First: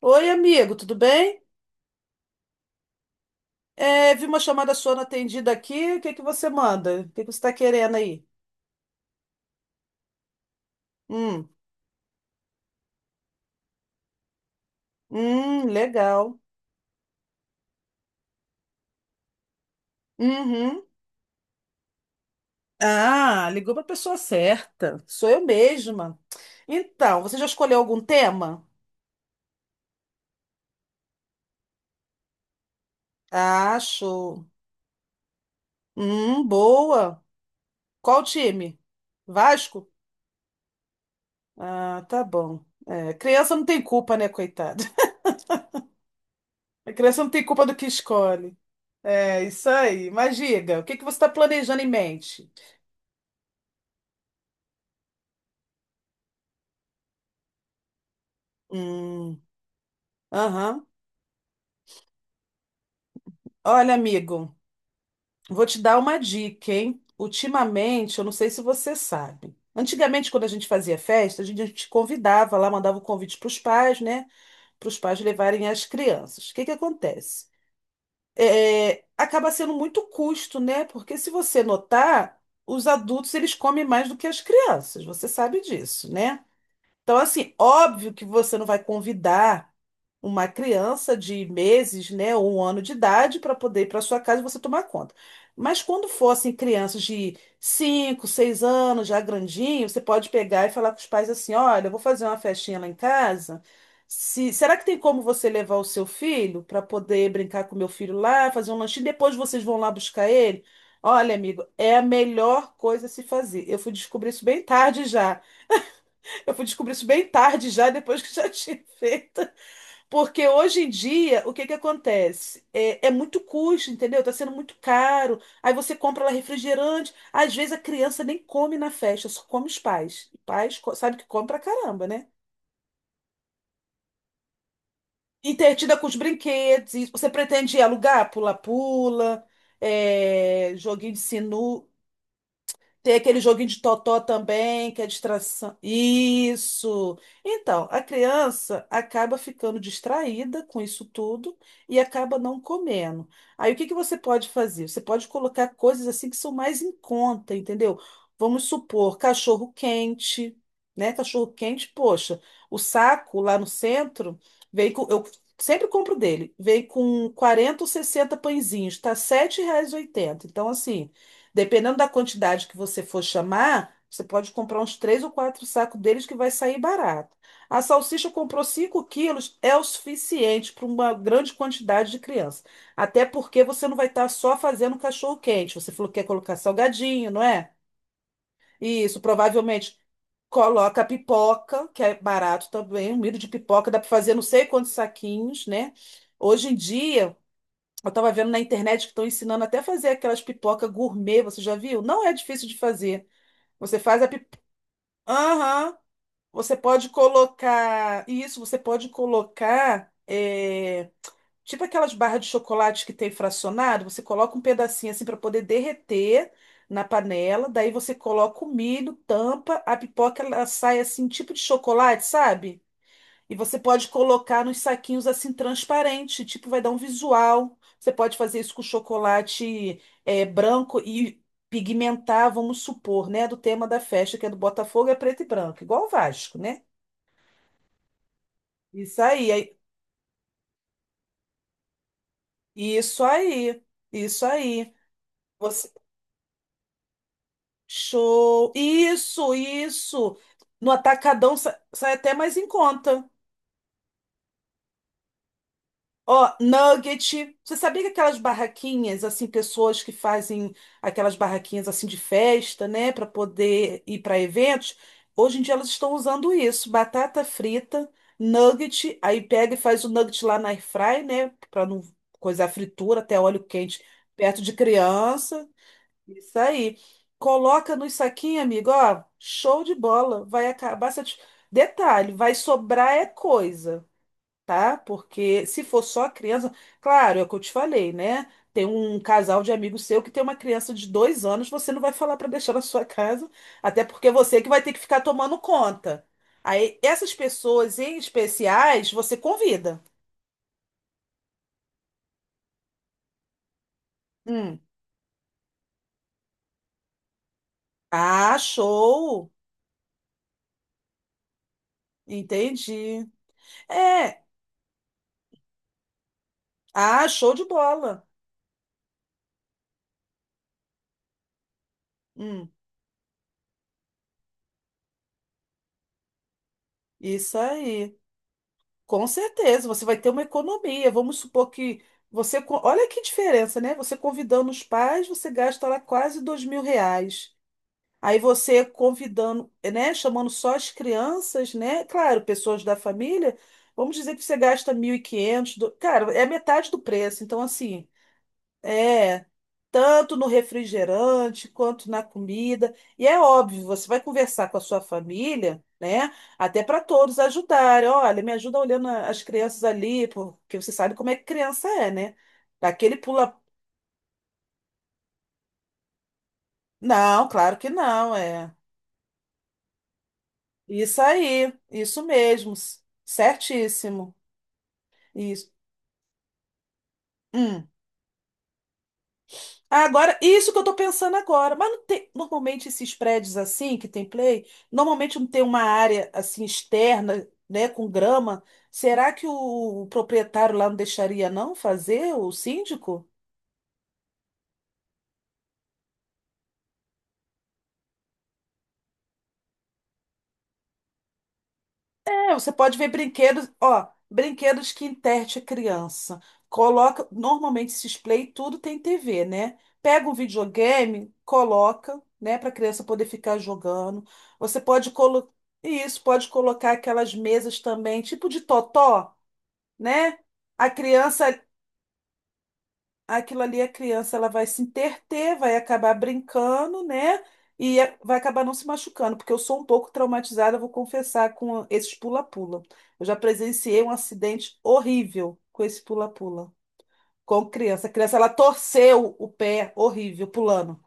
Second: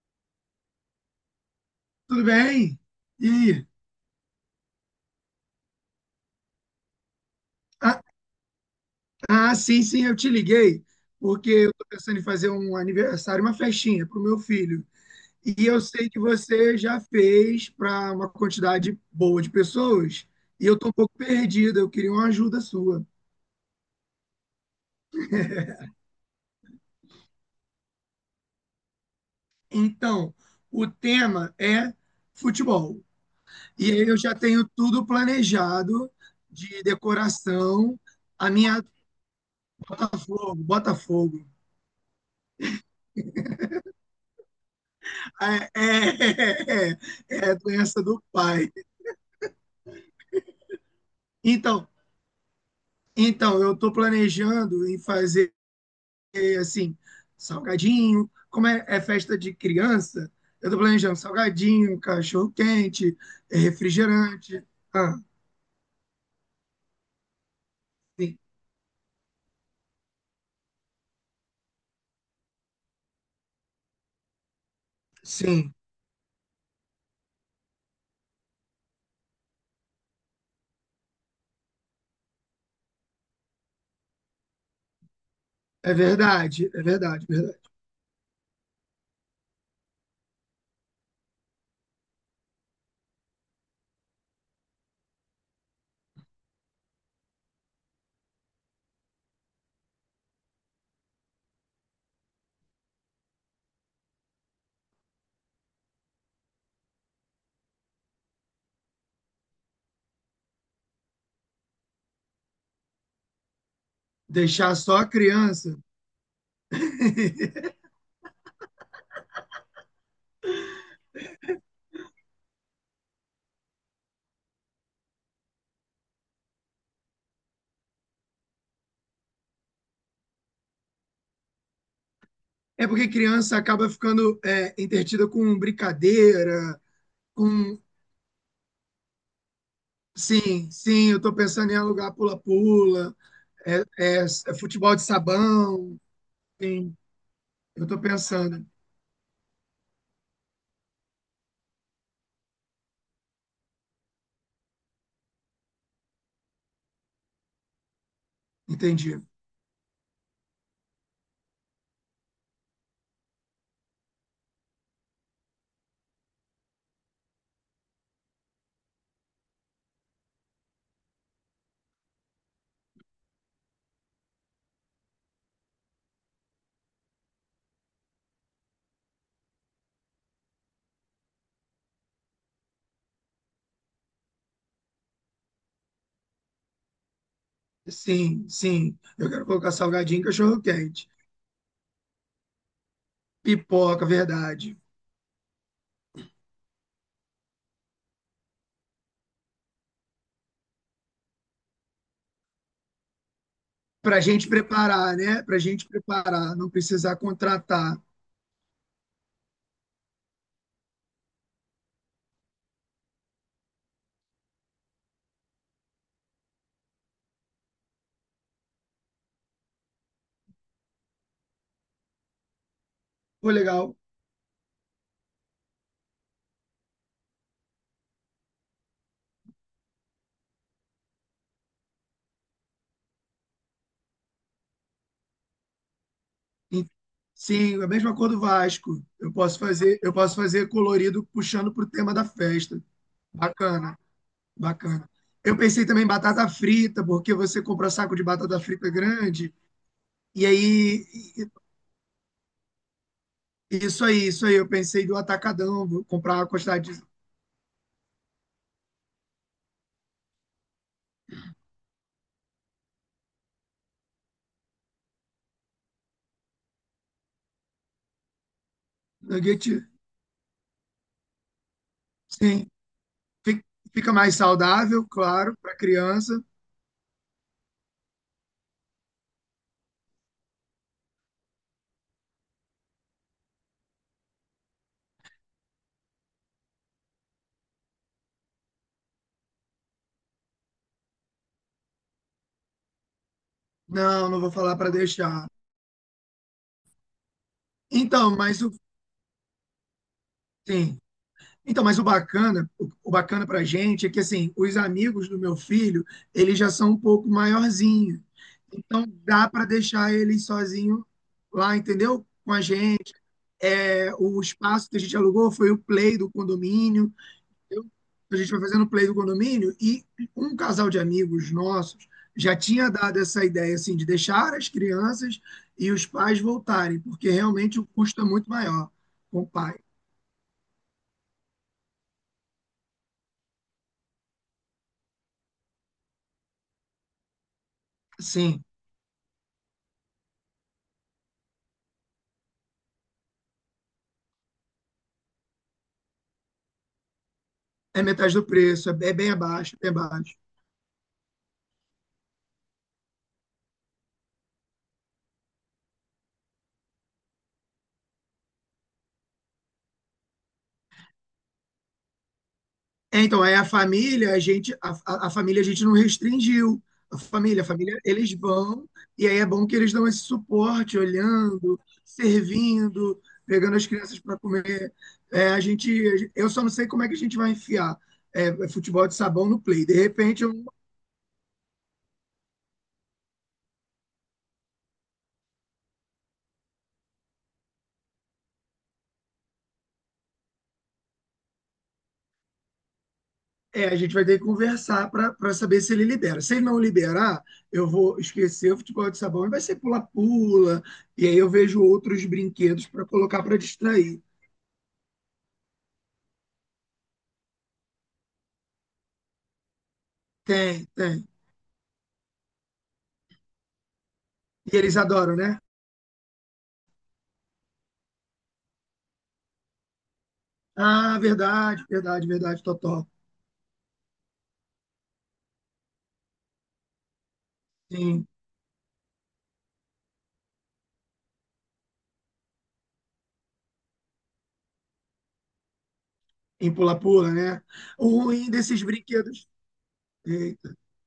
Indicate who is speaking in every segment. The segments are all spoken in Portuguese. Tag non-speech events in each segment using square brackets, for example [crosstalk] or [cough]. Speaker 1: Oi, amigo, tudo bem?
Speaker 2: Tudo bem? E aí?
Speaker 1: É, vi uma chamada sua não atendida aqui. O que que você manda? O que que você está querendo
Speaker 2: Ah,
Speaker 1: aí?
Speaker 2: sim, eu te liguei,
Speaker 1: Hum,
Speaker 2: porque eu tô pensando em fazer um aniversário, uma festinha para o meu filho. E eu sei que
Speaker 1: legal.
Speaker 2: você já fez para uma quantidade boa de pessoas, e eu
Speaker 1: Uhum.
Speaker 2: tô um pouco perdida, eu queria uma ajuda sua.
Speaker 1: Ah, ligou para a pessoa certa. Sou eu mesma. Então, você já escolheu algum tema?
Speaker 2: Então, o tema é futebol.
Speaker 1: Ah,
Speaker 2: E aí eu já
Speaker 1: show.
Speaker 2: tenho tudo planejado de
Speaker 1: Boa.
Speaker 2: decoração,
Speaker 1: Qual
Speaker 2: a
Speaker 1: time?
Speaker 2: minha
Speaker 1: Vasco?
Speaker 2: Botafogo.
Speaker 1: Ah, tá bom. É, criança não tem culpa, né, coitada?
Speaker 2: É, [laughs]
Speaker 1: [laughs] A criança não tem
Speaker 2: é
Speaker 1: culpa do que
Speaker 2: doença do
Speaker 1: escolhe.
Speaker 2: pai.
Speaker 1: É, isso aí. Mas diga, o que que você está planejando em
Speaker 2: Então,
Speaker 1: mente?
Speaker 2: então, eu estou planejando em fazer assim, salgadinho, como é, é festa
Speaker 1: Hum,
Speaker 2: de criança, eu estou
Speaker 1: aham.
Speaker 2: planejando salgadinho, cachorro quente, é
Speaker 1: Olha, amigo,
Speaker 2: refrigerante. Ah,
Speaker 1: vou te dar uma dica, hein? Ultimamente, eu não
Speaker 2: sim,
Speaker 1: sei se você sabe. Antigamente, quando a gente fazia festa, a gente convidava lá, mandava o convite para os pais, né? Para os pais levarem
Speaker 2: sim,
Speaker 1: as crianças. O que que acontece? É, acaba sendo muito custo, né? Porque se você notar, os adultos eles comem mais do que as crianças. Você sabe
Speaker 2: é
Speaker 1: disso, né?
Speaker 2: verdade, é
Speaker 1: Então,
Speaker 2: verdade, é
Speaker 1: assim,
Speaker 2: verdade.
Speaker 1: óbvio que você não vai convidar uma criança de meses, né, ou 1 ano de idade para poder ir para sua casa e você tomar conta. Mas quando fossem crianças de 5, 6 anos, já grandinho, você pode pegar e falar com os pais assim: olha, eu vou fazer uma festinha lá em casa. Se, Será que tem como você levar o seu filho para poder brincar com o meu filho lá, fazer um lanchinho? Depois vocês vão lá buscar ele? Olha, amigo, é a melhor coisa a se fazer. Eu fui descobrir isso bem
Speaker 2: Deixar só
Speaker 1: tarde
Speaker 2: a
Speaker 1: já.
Speaker 2: criança.
Speaker 1: Eu fui descobrir isso bem tarde
Speaker 2: [laughs]
Speaker 1: já, depois que já [laughs] tinha feito. Porque hoje em dia, o que que acontece? É muito custo, entendeu? Tá sendo muito caro. Aí você compra lá refrigerante. Às vezes a criança nem come na festa, só come os pais. E pais sabe que come pra caramba, né?
Speaker 2: É porque criança acaba ficando é, entretida com
Speaker 1: Entretida com os
Speaker 2: brincadeira,
Speaker 1: brinquedos. Você
Speaker 2: com.
Speaker 1: pretende alugar pula-pula,
Speaker 2: Sim,
Speaker 1: é,
Speaker 2: sim,
Speaker 1: joguinho
Speaker 2: eu
Speaker 1: de
Speaker 2: estou pensando em
Speaker 1: sinu,
Speaker 2: alugar
Speaker 1: tem
Speaker 2: pula-pula,
Speaker 1: aquele joguinho de
Speaker 2: é,
Speaker 1: totó
Speaker 2: é
Speaker 1: também,
Speaker 2: futebol
Speaker 1: que
Speaker 2: de
Speaker 1: é distração.
Speaker 2: sabão, sim.
Speaker 1: Isso!
Speaker 2: Eu
Speaker 1: Então,
Speaker 2: estou
Speaker 1: a
Speaker 2: pensando,
Speaker 1: criança acaba ficando distraída com isso tudo e acaba não comendo. Aí, o que que você pode fazer? Você pode colocar coisas assim que são mais em conta, entendeu? Vamos supor,
Speaker 2: entendi.
Speaker 1: cachorro quente, né? Cachorro quente, poxa, o saco lá no centro vem com. Eu sempre compro dele, vem com 40 ou 60 pãezinhos, tá R$ 7,80. Então, assim. Dependendo da quantidade que você for chamar, você pode comprar uns 3 ou 4 sacos deles que vai sair barato. A salsicha comprou 5 quilos, é o suficiente para uma grande quantidade de criança. Até porque você não vai estar só fazendo cachorro-quente. Você falou que quer colocar salgadinho, não é?
Speaker 2: Sim, sim.
Speaker 1: Isso,
Speaker 2: Eu quero colocar
Speaker 1: provavelmente
Speaker 2: salgadinho e cachorro
Speaker 1: coloca
Speaker 2: quente.
Speaker 1: pipoca, que é barato também. Um milho de pipoca dá
Speaker 2: Pipoca,
Speaker 1: para fazer não sei
Speaker 2: verdade.
Speaker 1: quantos saquinhos, né? Hoje em dia, eu tava vendo na internet que estão ensinando até fazer aquelas pipoca gourmet, você já viu? Não é difícil de fazer. Você
Speaker 2: Para a
Speaker 1: faz a
Speaker 2: gente
Speaker 1: pipoca.
Speaker 2: preparar, né? Para a gente
Speaker 1: Aham.
Speaker 2: preparar, não
Speaker 1: Você pode
Speaker 2: precisar contratar.
Speaker 1: colocar. Isso, você pode colocar. Tipo aquelas barras de chocolate que tem fracionado, você coloca um pedacinho assim para poder derreter na panela. Daí você coloca o milho, tampa, a pipoca ela sai assim, tipo de chocolate, sabe?
Speaker 2: Pô,
Speaker 1: E você
Speaker 2: legal.
Speaker 1: pode colocar nos saquinhos assim transparente, tipo, vai dar um visual. Você pode fazer isso com chocolate branco e pigmentar, vamos supor, né? Do tema da festa, que é do Botafogo, é preto e branco, igual o Vasco, né?
Speaker 2: E- Sim, é a mesma cor do Vasco.
Speaker 1: Isso aí, aí-
Speaker 2: Eu posso fazer colorido puxando pro tema da festa.
Speaker 1: isso aí,
Speaker 2: Bacana,
Speaker 1: isso aí.
Speaker 2: bacana. Eu pensei
Speaker 1: Você,
Speaker 2: também em batata frita, porque você compra saco de batata
Speaker 1: Show!
Speaker 2: frita grande.
Speaker 1: Isso, isso!
Speaker 2: E
Speaker 1: No
Speaker 2: aí,
Speaker 1: atacadão sai até mais em conta.
Speaker 2: isso aí, isso aí. Eu pensei do atacadão, vou comprar uma
Speaker 1: Ó,
Speaker 2: quantidade de
Speaker 1: nugget. Você sabia que aquelas barraquinhas, assim, pessoas que fazem aquelas barraquinhas assim de festa, né, para poder ir para eventos, hoje em dia elas estão usando isso, batata frita, nugget, aí
Speaker 2: nuggets.
Speaker 1: pega e faz o nugget lá na air fry, né, para não coisar a
Speaker 2: Sim,
Speaker 1: fritura, até óleo
Speaker 2: fi-
Speaker 1: quente
Speaker 2: fica mais
Speaker 1: perto de
Speaker 2: saudável, claro,
Speaker 1: criança.
Speaker 2: para criança.
Speaker 1: Isso aí. Coloca nos saquinhos, amigo, ó, show de bola. Vai acabar. Detalhe, vai sobrar é coisa, tá? Porque se for só a criança, claro, é o que eu te falei, né? Tem um casal de amigos seu que tem uma criança de 2 anos, você não vai falar para deixar na sua casa, até porque
Speaker 2: Não, não vou
Speaker 1: você que
Speaker 2: falar
Speaker 1: vai
Speaker 2: para
Speaker 1: ter que ficar
Speaker 2: deixar.
Speaker 1: tomando conta. Aí, essas pessoas em
Speaker 2: Então, mas o
Speaker 1: especiais, você convida.
Speaker 2: sim. Então, mas o bacana, o bacana para gente é que assim, os
Speaker 1: Hum.
Speaker 2: amigos do meu filho, eles já são um pouco maiorzinhos.
Speaker 1: Ah,
Speaker 2: Então, dá
Speaker 1: show!
Speaker 2: para deixar ele sozinho lá, entendeu? Com a gente.
Speaker 1: Entendi.
Speaker 2: É, o
Speaker 1: É,
Speaker 2: espaço que a gente alugou foi o play do condomínio.
Speaker 1: ah, show de
Speaker 2: eu-
Speaker 1: bola.
Speaker 2: a gente foi fazendo play do condomínio e um casal de amigos nossos já
Speaker 1: Hum,
Speaker 2: tinha dado essa ideia assim de deixar as crianças e os pais voltarem, porque
Speaker 1: isso
Speaker 2: realmente o
Speaker 1: aí.
Speaker 2: custo é muito maior
Speaker 1: Com
Speaker 2: com o pai.
Speaker 1: certeza, você vai ter uma economia. Vamos supor que Olha que diferença, né? Você convidando os pais, você gasta lá quase R$ 2.000. Aí
Speaker 2: Sim,
Speaker 1: você convidando, né? Chamando só as crianças, né? Claro, pessoas da família. Vamos dizer que você gasta 1.500. Cara, é metade do preço. Então,
Speaker 2: é
Speaker 1: assim.
Speaker 2: metade do preço, é bem
Speaker 1: É,
Speaker 2: abaixo, bem
Speaker 1: tanto
Speaker 2: abaixo.
Speaker 1: no refrigerante quanto na comida. E é óbvio, você vai conversar com a sua família, né? Até para todos ajudarem. Olha, me ajuda olhando as crianças ali, porque você sabe como é que criança é, né? Daquele
Speaker 2: É, então, aí
Speaker 1: pula.
Speaker 2: a família, a gente, a família a gente não restringiu.
Speaker 1: Não,
Speaker 2: A
Speaker 1: claro que
Speaker 2: família, eles
Speaker 1: não, é.
Speaker 2: vão, e aí é bom que eles dão esse suporte,
Speaker 1: Isso aí,
Speaker 2: olhando,
Speaker 1: isso mesmo,
Speaker 2: servindo, pegando as crianças
Speaker 1: certíssimo.
Speaker 2: para comer. É, a
Speaker 1: Isso.
Speaker 2: gente, eu só não sei como é que a gente vai
Speaker 1: Hum.
Speaker 2: enfiar é, futebol de sabão no play. De
Speaker 1: Agora,
Speaker 2: repente,
Speaker 1: isso que eu tô pensando agora, mas não tem, normalmente esses prédios assim que tem play, normalmente não tem uma área assim externa, né, com grama. Será que proprietário lá não deixaria não fazer, o síndico?
Speaker 2: é, a gente vai ter que conversar para saber se ele libera. Se ele não liberar, eu vou esquecer o futebol de sabão e vai ser pula-pula, e aí eu vejo outros
Speaker 1: É, você
Speaker 2: brinquedos
Speaker 1: pode
Speaker 2: para
Speaker 1: ver
Speaker 2: colocar para
Speaker 1: brinquedos, ó,
Speaker 2: distrair.
Speaker 1: brinquedos que enterte a criança. Coloca, normalmente esses play tudo tem TV, né? Pega um
Speaker 2: Tem, tem.
Speaker 1: videogame, coloca, né, para a criança poder ficar jogando.
Speaker 2: E
Speaker 1: Você
Speaker 2: eles
Speaker 1: pode
Speaker 2: adoram,
Speaker 1: colocar,
Speaker 2: né?
Speaker 1: isso, pode colocar aquelas mesas também, tipo de totó, né? A
Speaker 2: Ah,
Speaker 1: criança
Speaker 2: verdade, verdade, verdade, Totó.
Speaker 1: aquilo ali a criança ela vai se interter, vai acabar brincando, né?
Speaker 2: Sim,
Speaker 1: Vai acabar não se machucando, porque eu sou um pouco traumatizada, vou confessar, com esses pula-pula. Eu já presenciei um acidente horrível com esse pula-pula,
Speaker 2: em pula-pula, né?
Speaker 1: com criança.
Speaker 2: O
Speaker 1: A criança ela
Speaker 2: ruim desses
Speaker 1: torceu o
Speaker 2: brinquedos.
Speaker 1: pé horrível
Speaker 2: Eita.
Speaker 1: pulando.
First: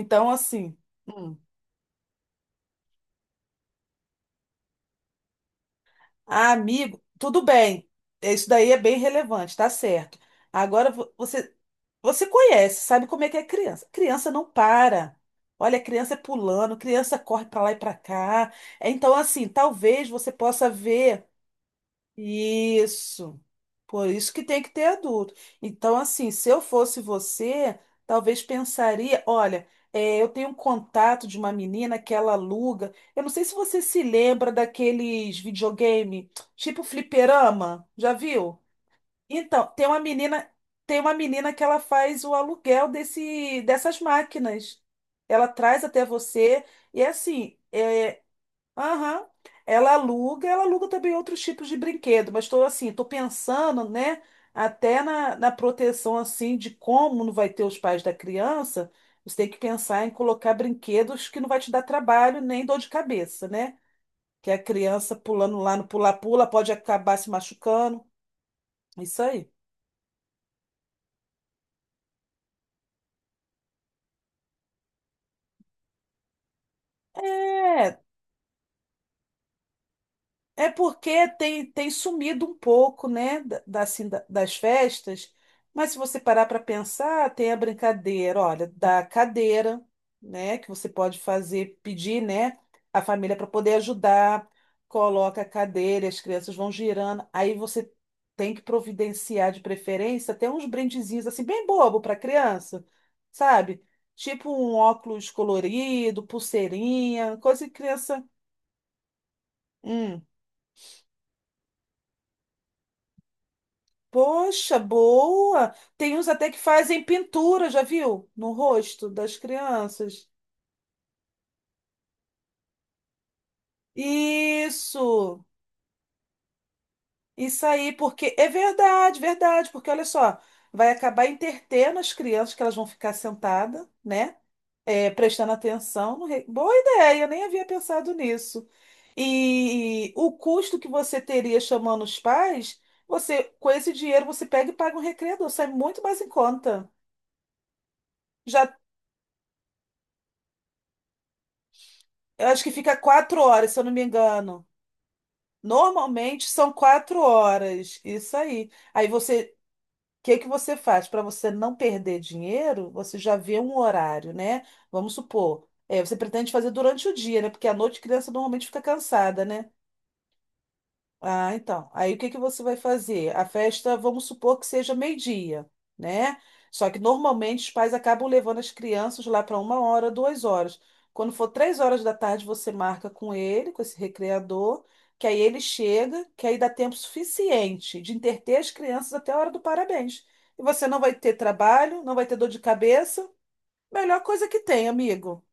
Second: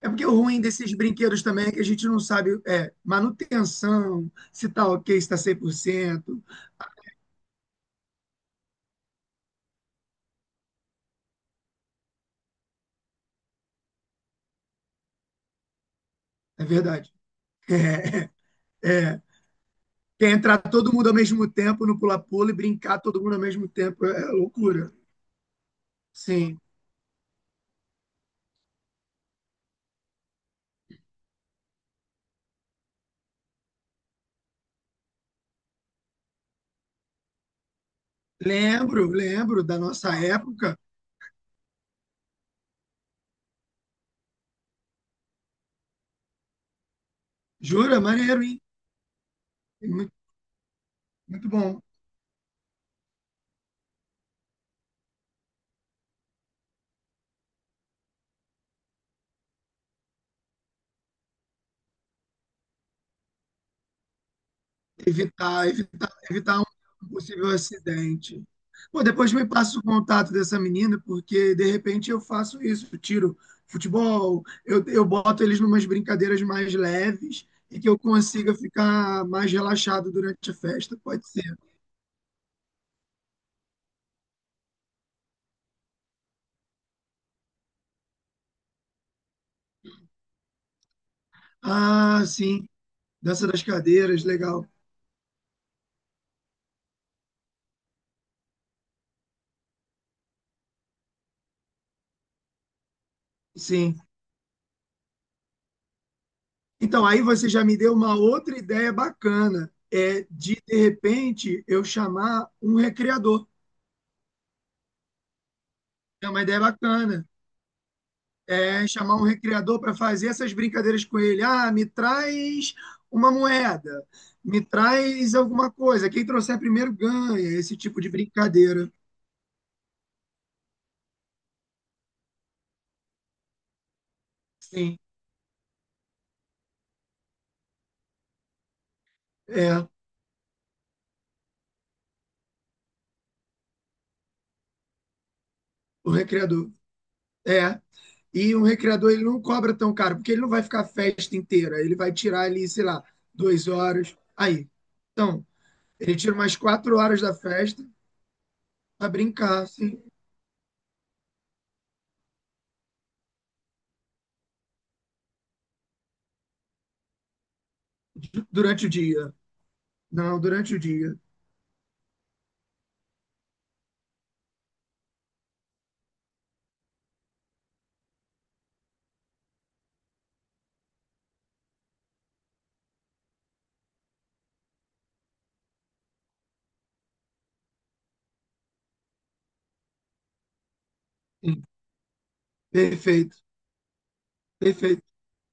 Speaker 2: É porque o ruim
Speaker 1: assim,
Speaker 2: desses
Speaker 1: hum,
Speaker 2: brinquedos também é que a gente não sabe é, manutenção, se tá ok, se tá 100%.
Speaker 1: ah, amigo, tudo bem. Isso daí é bem relevante, tá certo. Agora, você conhece, sabe como é que é criança. Criança não para. Olha, criança é
Speaker 2: É
Speaker 1: pulando,
Speaker 2: verdade.
Speaker 1: criança corre para lá e para
Speaker 2: É,
Speaker 1: cá. É, então,
Speaker 2: é.
Speaker 1: assim, talvez você
Speaker 2: Quer entrar
Speaker 1: possa
Speaker 2: todo mundo ao
Speaker 1: ver
Speaker 2: mesmo tempo no pula-pula e brincar todo mundo ao
Speaker 1: isso.
Speaker 2: mesmo tempo
Speaker 1: Por
Speaker 2: é
Speaker 1: isso que tem que ter
Speaker 2: loucura.
Speaker 1: adulto. Então, assim, se
Speaker 2: Sim.
Speaker 1: eu fosse você, talvez pensaria, olha, é, eu tenho um contato de uma menina que ela aluga. Eu não sei se você se lembra daqueles videogame, tipo fliperama, já viu?
Speaker 2: Lembro, lembro
Speaker 1: Então,
Speaker 2: da
Speaker 1: tem uma
Speaker 2: nossa
Speaker 1: menina,
Speaker 2: época.
Speaker 1: tem uma menina que ela faz o aluguel dessas máquinas. Ela traz até você e é assim,
Speaker 2: Jura?
Speaker 1: é,
Speaker 2: Maneiro, hein?
Speaker 1: aham,
Speaker 2: Muito,
Speaker 1: ela aluga também outros
Speaker 2: muito
Speaker 1: tipos de
Speaker 2: bom.
Speaker 1: brinquedo, mas estou assim, estou pensando, né, até na proteção assim de como não vai ter os pais da criança, você tem que pensar em colocar brinquedos que não vai te dar trabalho nem dor de cabeça, né? Que é a criança pulando
Speaker 2: Evitar,
Speaker 1: lá no
Speaker 2: evitar,
Speaker 1: pula-pula
Speaker 2: evitar
Speaker 1: pode
Speaker 2: um
Speaker 1: acabar se
Speaker 2: possível
Speaker 1: machucando.
Speaker 2: acidente. Pô,
Speaker 1: Isso
Speaker 2: depois me
Speaker 1: aí.
Speaker 2: passa o contato dessa menina, porque de repente eu faço isso, eu tiro futebol, eu boto eles numas brincadeiras mais leves e que
Speaker 1: É,
Speaker 2: eu consiga ficar mais relaxado durante a
Speaker 1: é
Speaker 2: festa, pode
Speaker 1: porque
Speaker 2: ser.
Speaker 1: tem sumido um pouco, né, das festas, mas se você parar para pensar, tem a brincadeira, olha, da cadeira, né, que você pode fazer, pedir,
Speaker 2: Ah,
Speaker 1: né,
Speaker 2: sim,
Speaker 1: a família para
Speaker 2: dança das
Speaker 1: poder
Speaker 2: cadeiras,
Speaker 1: ajudar,
Speaker 2: legal.
Speaker 1: coloca a cadeira, as crianças vão girando, aí você tem que providenciar de preferência até uns brindezinhos assim bem bobo para criança, sabe?
Speaker 2: Sim.
Speaker 1: Tipo um óculos colorido,
Speaker 2: Então, aí
Speaker 1: pulseirinha,
Speaker 2: você já
Speaker 1: coisa que
Speaker 2: me deu uma
Speaker 1: criança,
Speaker 2: outra ideia bacana,
Speaker 1: hum.
Speaker 2: é de repente eu chamar um recreador.
Speaker 1: Poxa, boa! Tem uns
Speaker 2: É uma
Speaker 1: até que
Speaker 2: ideia
Speaker 1: fazem
Speaker 2: bacana.
Speaker 1: pintura, já viu? No
Speaker 2: É,
Speaker 1: rosto
Speaker 2: chamar um
Speaker 1: das
Speaker 2: recreador para
Speaker 1: crianças.
Speaker 2: fazer essas brincadeiras com ele. Ah, me traz uma moeda, me traz
Speaker 1: Isso!
Speaker 2: alguma coisa. Quem trouxer primeiro ganha,
Speaker 1: Isso
Speaker 2: esse
Speaker 1: aí,
Speaker 2: tipo de
Speaker 1: porque é
Speaker 2: brincadeira.
Speaker 1: verdade, verdade, porque olha só, vai acabar entretendo as crianças que elas vão ficar sentadas, né?
Speaker 2: Sim,
Speaker 1: É, prestando atenção. No re- Boa ideia, eu nem havia pensado nisso.
Speaker 2: é,
Speaker 1: E o custo que você teria chamando os pais, você, com esse dinheiro, você pega e paga um recreador, sai muito
Speaker 2: o
Speaker 1: mais em
Speaker 2: recreador.
Speaker 1: conta.
Speaker 2: É. E um
Speaker 1: Já
Speaker 2: recreador ele não cobra tão caro, porque ele não vai ficar a festa inteira. Ele vai tirar
Speaker 1: Eu acho
Speaker 2: ali,
Speaker 1: que
Speaker 2: sei
Speaker 1: fica
Speaker 2: lá,
Speaker 1: quatro
Speaker 2: duas
Speaker 1: horas, se eu não me
Speaker 2: horas.
Speaker 1: engano.
Speaker 2: Aí. Então, ele tira
Speaker 1: Normalmente
Speaker 2: umas
Speaker 1: são
Speaker 2: quatro
Speaker 1: quatro
Speaker 2: horas da festa
Speaker 1: horas. Isso aí. Aí
Speaker 2: para
Speaker 1: você,
Speaker 2: brincar, assim,
Speaker 1: o que que você faz? Para você não perder dinheiro, você já vê um horário, né? Vamos supor, é, você pretende fazer durante o dia, né? Porque à noite a criança normalmente fica
Speaker 2: durante o dia.
Speaker 1: cansada, né?
Speaker 2: Não, durante o dia.
Speaker 1: Ah, então. Aí o que que você vai fazer? A festa, vamos supor que seja meio-dia, né? Só que normalmente os pais acabam levando as crianças lá para 1 hora, 2 horas. Quando for 3 horas da tarde, você marca com ele, com esse recreador, que aí ele chega, que aí dá tempo suficiente de entreter as crianças até a hora do parabéns. E você não vai ter
Speaker 2: Sim.
Speaker 1: trabalho, não vai ter dor de cabeça.
Speaker 2: Perfeito,
Speaker 1: Melhor coisa que tem,
Speaker 2: perfeito.
Speaker 1: amigo.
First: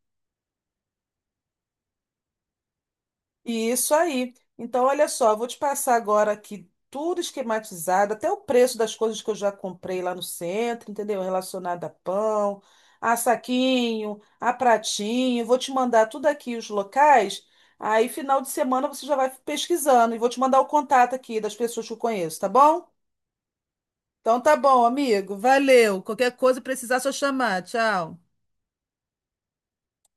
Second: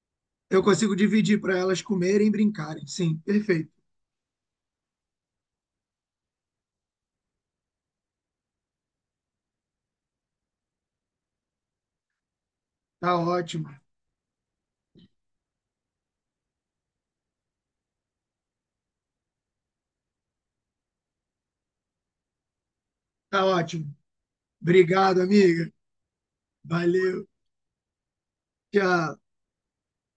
Speaker 2: Eu consigo dividir para elas comerem e brincarem. Sim, perfeito.
Speaker 1: Isso aí. Então, olha só, eu vou te passar agora aqui tudo esquematizado, até o preço das coisas que eu já comprei lá no centro, entendeu? Relacionado a pão, a
Speaker 2: Tá ótimo.
Speaker 1: saquinho, a pratinho. Vou te mandar tudo aqui os locais. Aí, final de semana, você já vai pesquisando. E vou te mandar o contato aqui das pessoas que eu conheço, tá bom?
Speaker 2: Tá ótimo.
Speaker 1: Então, tá bom,
Speaker 2: Obrigado,
Speaker 1: amigo.
Speaker 2: amiga.
Speaker 1: Valeu. Qualquer coisa, precisar, é só
Speaker 2: Valeu.
Speaker 1: chamar. Tchau.
Speaker 2: Tchau.